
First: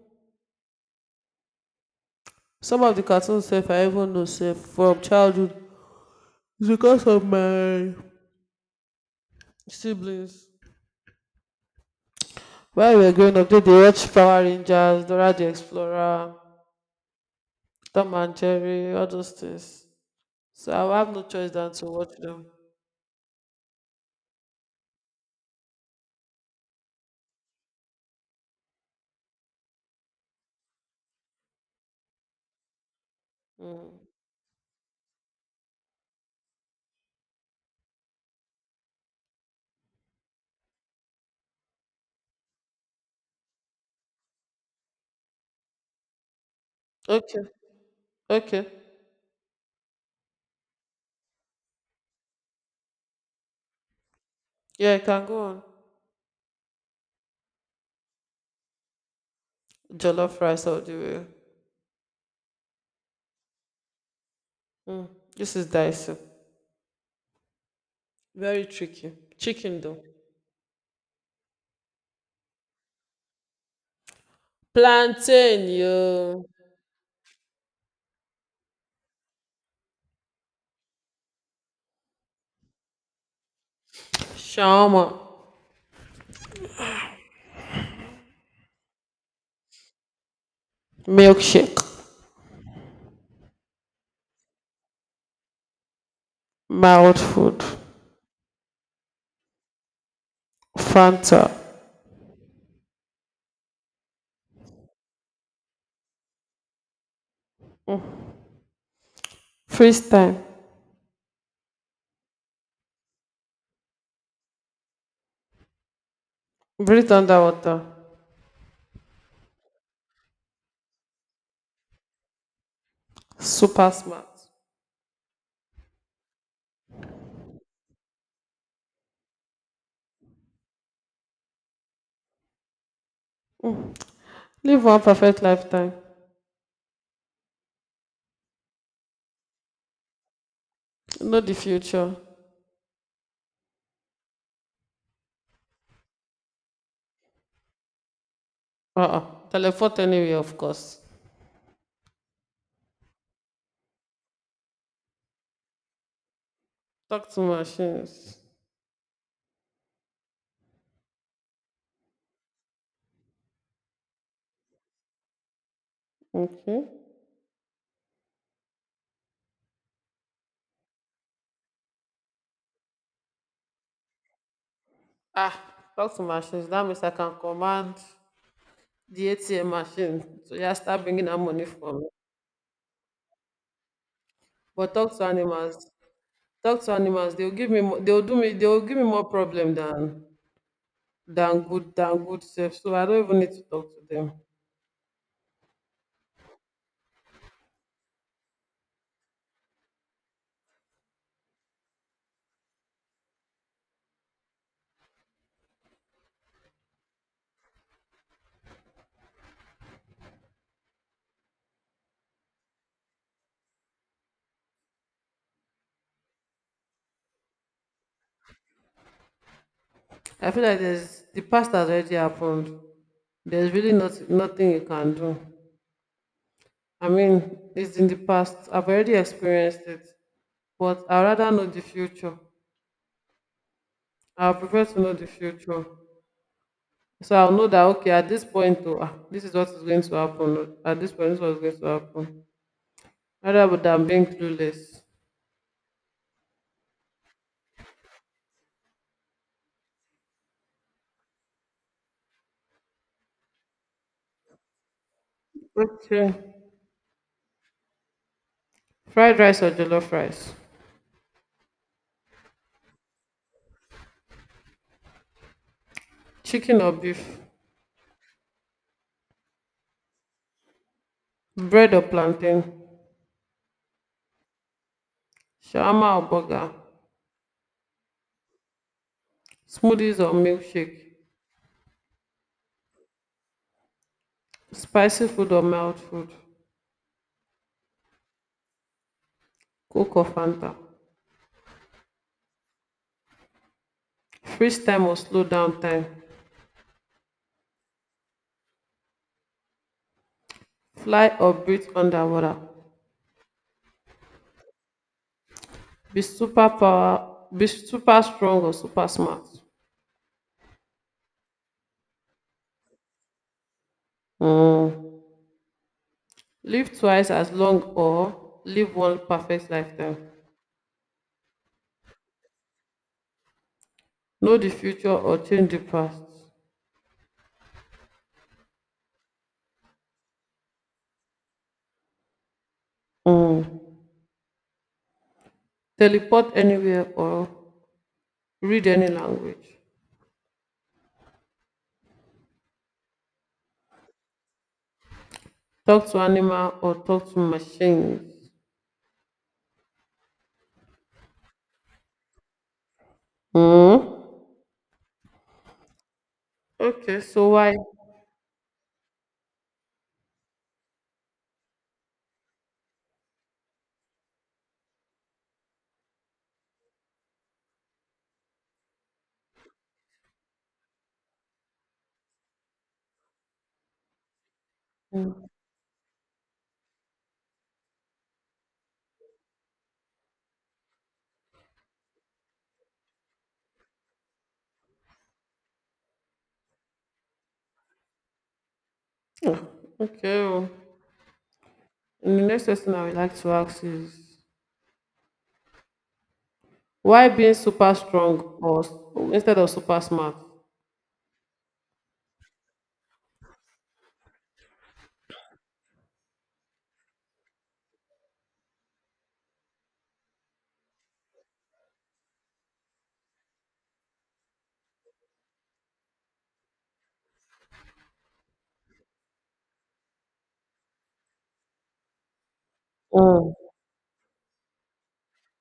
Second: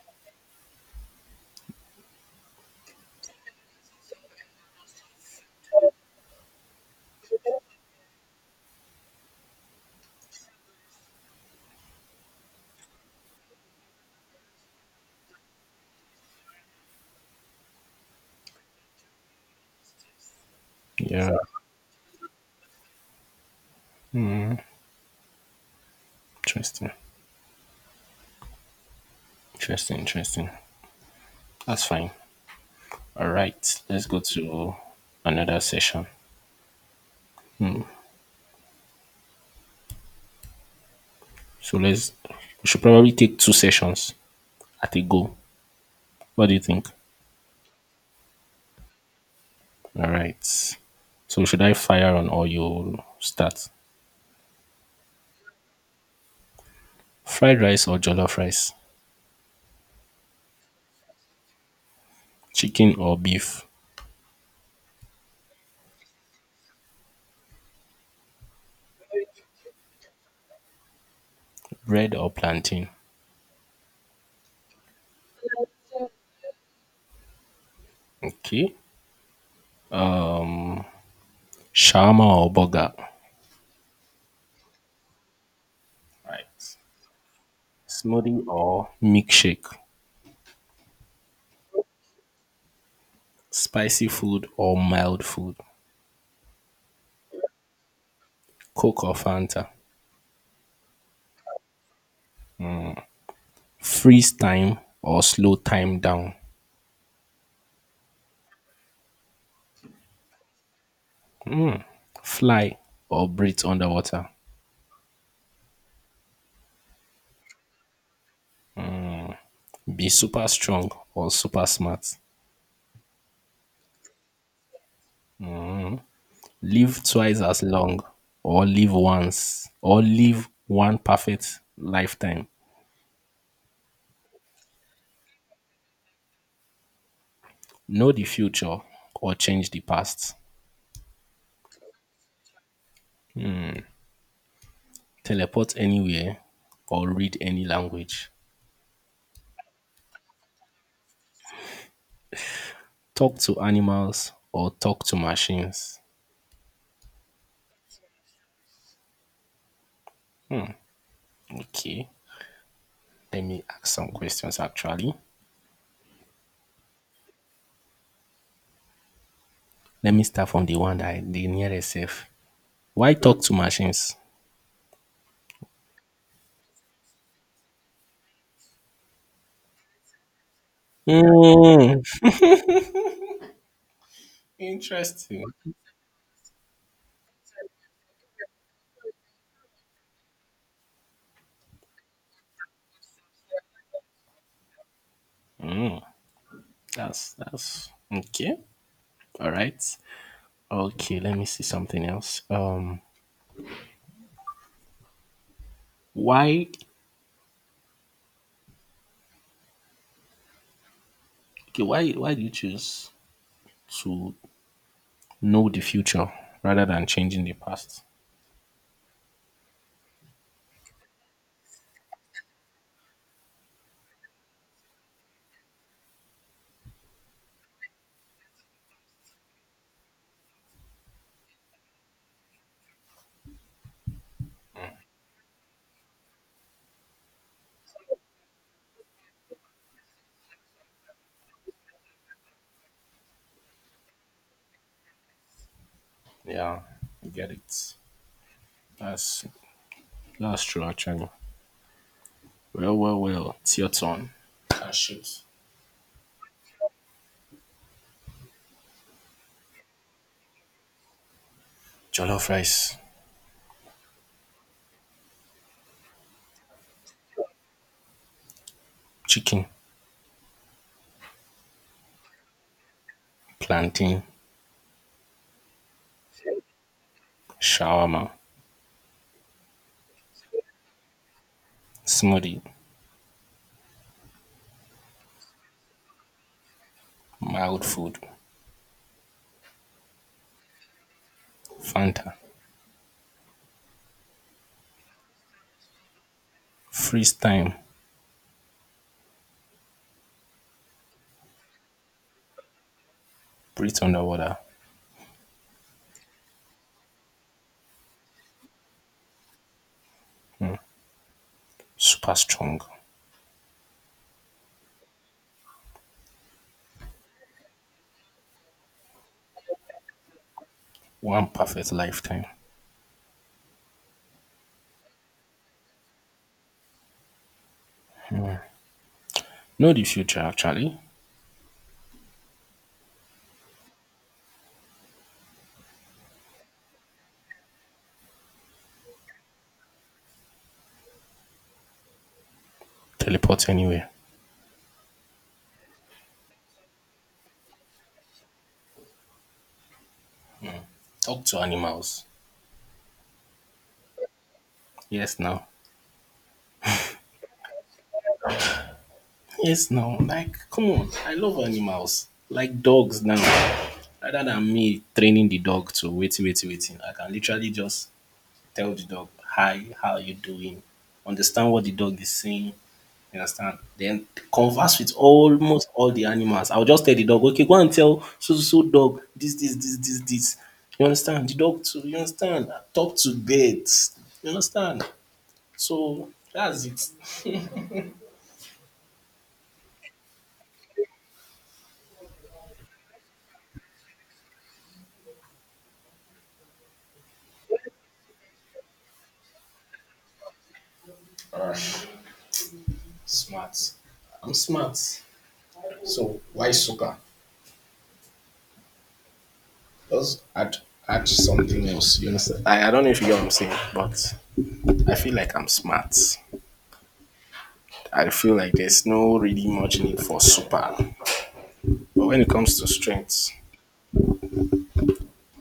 Some of the cartoons, sef, I even know, sef, from childhood, is because of my siblings. Where we were going up, did they watch Power Rangers, Dora the Explorer, Tom and Jerry, all those things. So I will have no
Yeah,
choice than to watch them.
interesting, interesting, interesting. That's fine. All right,
Mm.
let's go to another session. So let's we should probably take two sessions at a go. What do you think?
Okay, okay.
All right. So should I fire on or you start?
Yeah, I can go on.
Fried rice or jollof rice?
Jollof rice all the way.
Chicken or beef?
Mm. This is dicey. Very tricky. Chicken though.
Bread or plantain?
Plantain, yo.
Okay. Shawarma or burger?
Shawarma.
Right. Smoothie or milkshake,
Milkshake.
spicy food or mild food,
Mild food.
Coke or Fanta,
Fanta.
freeze time or slow time down,
Freeze time.
fly or breathe underwater,
Breathe underwater.
be super strong or super smart,
Super smart.
live twice as long or live one perfect lifetime,
Live one perfect lifetime.
know the future or change the past,
Not the future.
teleport anywhere or read any language,
Uh-uh. Teleport anyway, of course.
talk to animals or talk to machines.
Talk to machines.
Okay. Let me ask some questions actually.
Okay.
Let me start from the one that the nearest self. Why talk to machines?
Ah, talk to machines. That means I can command the ATM machine to just start bringing that money for
Mm,
me. But talk to
interesting.
animals. Talk to animals. They'll give me. More, they'll do me. They'll give me more problem than good than good self. So I don't even need to talk to them.
That's okay. All right. Okay. Let me see something else. Why? Okay, why? Why do you choose to know the future rather than changing the past?
I feel like there's the past has already happened. There's really not nothing you can do. I mean, it's in the past. I've already experienced it. But I rather know the future. I prefer to know the future. So I'll know that okay, at this point, oh, this is what is going to happen. Oh, at this point, this is what is going to happen. Rather than being clueless.
Yeah, I get it. That's true actually. Well, well, well. It's your turn. Ah, shoot.
Okay. Fried rice or jollof rice?
Jollof rice,
Chicken or beef?
chicken.
Bread or plantain?
Plantain,
Shawarma or burger?
shawarma,
Smoothies or milkshake?
smoothie,
Spicy food or mild food?
mild food,
Coke or Fanta?
Fanta,
Freeze time or slow down time?
freeze time,
Fly or breathe underwater?
breathe underwater,
Be super power, be super strong or super smart.
super strong,
Mm. Live twice as long or live one perfect lifetime.
one perfect lifetime.
Know the future or change the past.
Know the future actually,
Mm. Teleport anywhere or read any language.
teleport anywhere,
Talk to animal or talk to machines.
talk to animals.
Mm.
Yes now,
Okay, so why?
yes now, like come on, I love animals, like dogs now. Rather than me training the dog to wait, wait, waiting, I can literally just tell the dog, hi, how are you doing? Understand what the dog is saying. You understand? Then converse with almost all the animals. I'll just tell the dog, okay, go and tell so so so dog this, this, this, this, this. You understand? The dog too, you understand? Talk to birds. You understand? So that's it.
Okay, oh. And the next question I would like to ask is why being super strong or instead of super smart?
All right. Smart. I'm smart. So why soccer? Just add something else. You understand? I don't know if you get what I'm saying, but I feel like I'm smart. I feel like there's no really much need for super. But when it comes to strength,
Mm.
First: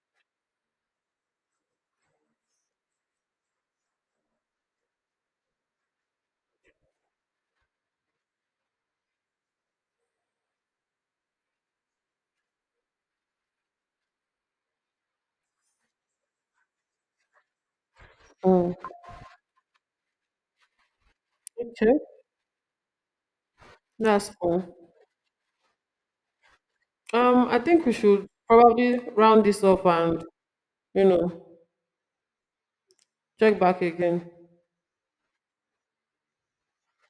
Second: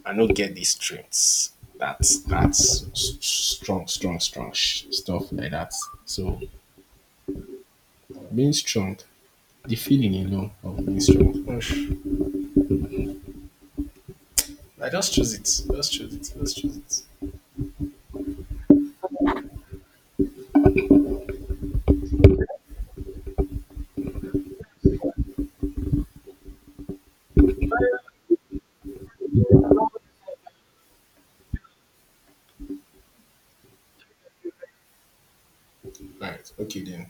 I don't get these strengths. That's strong, strong, strong stuff like that. So being strong, the feeling alone of being strong. Osh, I just choose it. Just choose it. Just choose it.
Mm. Okay. That's cool. I think we should probably round this up and, you know, check back again.
Right. Okay then.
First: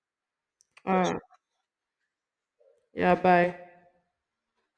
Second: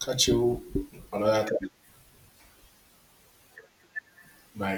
Catch you
All right.
another time.
Yeah, bye.
Bye.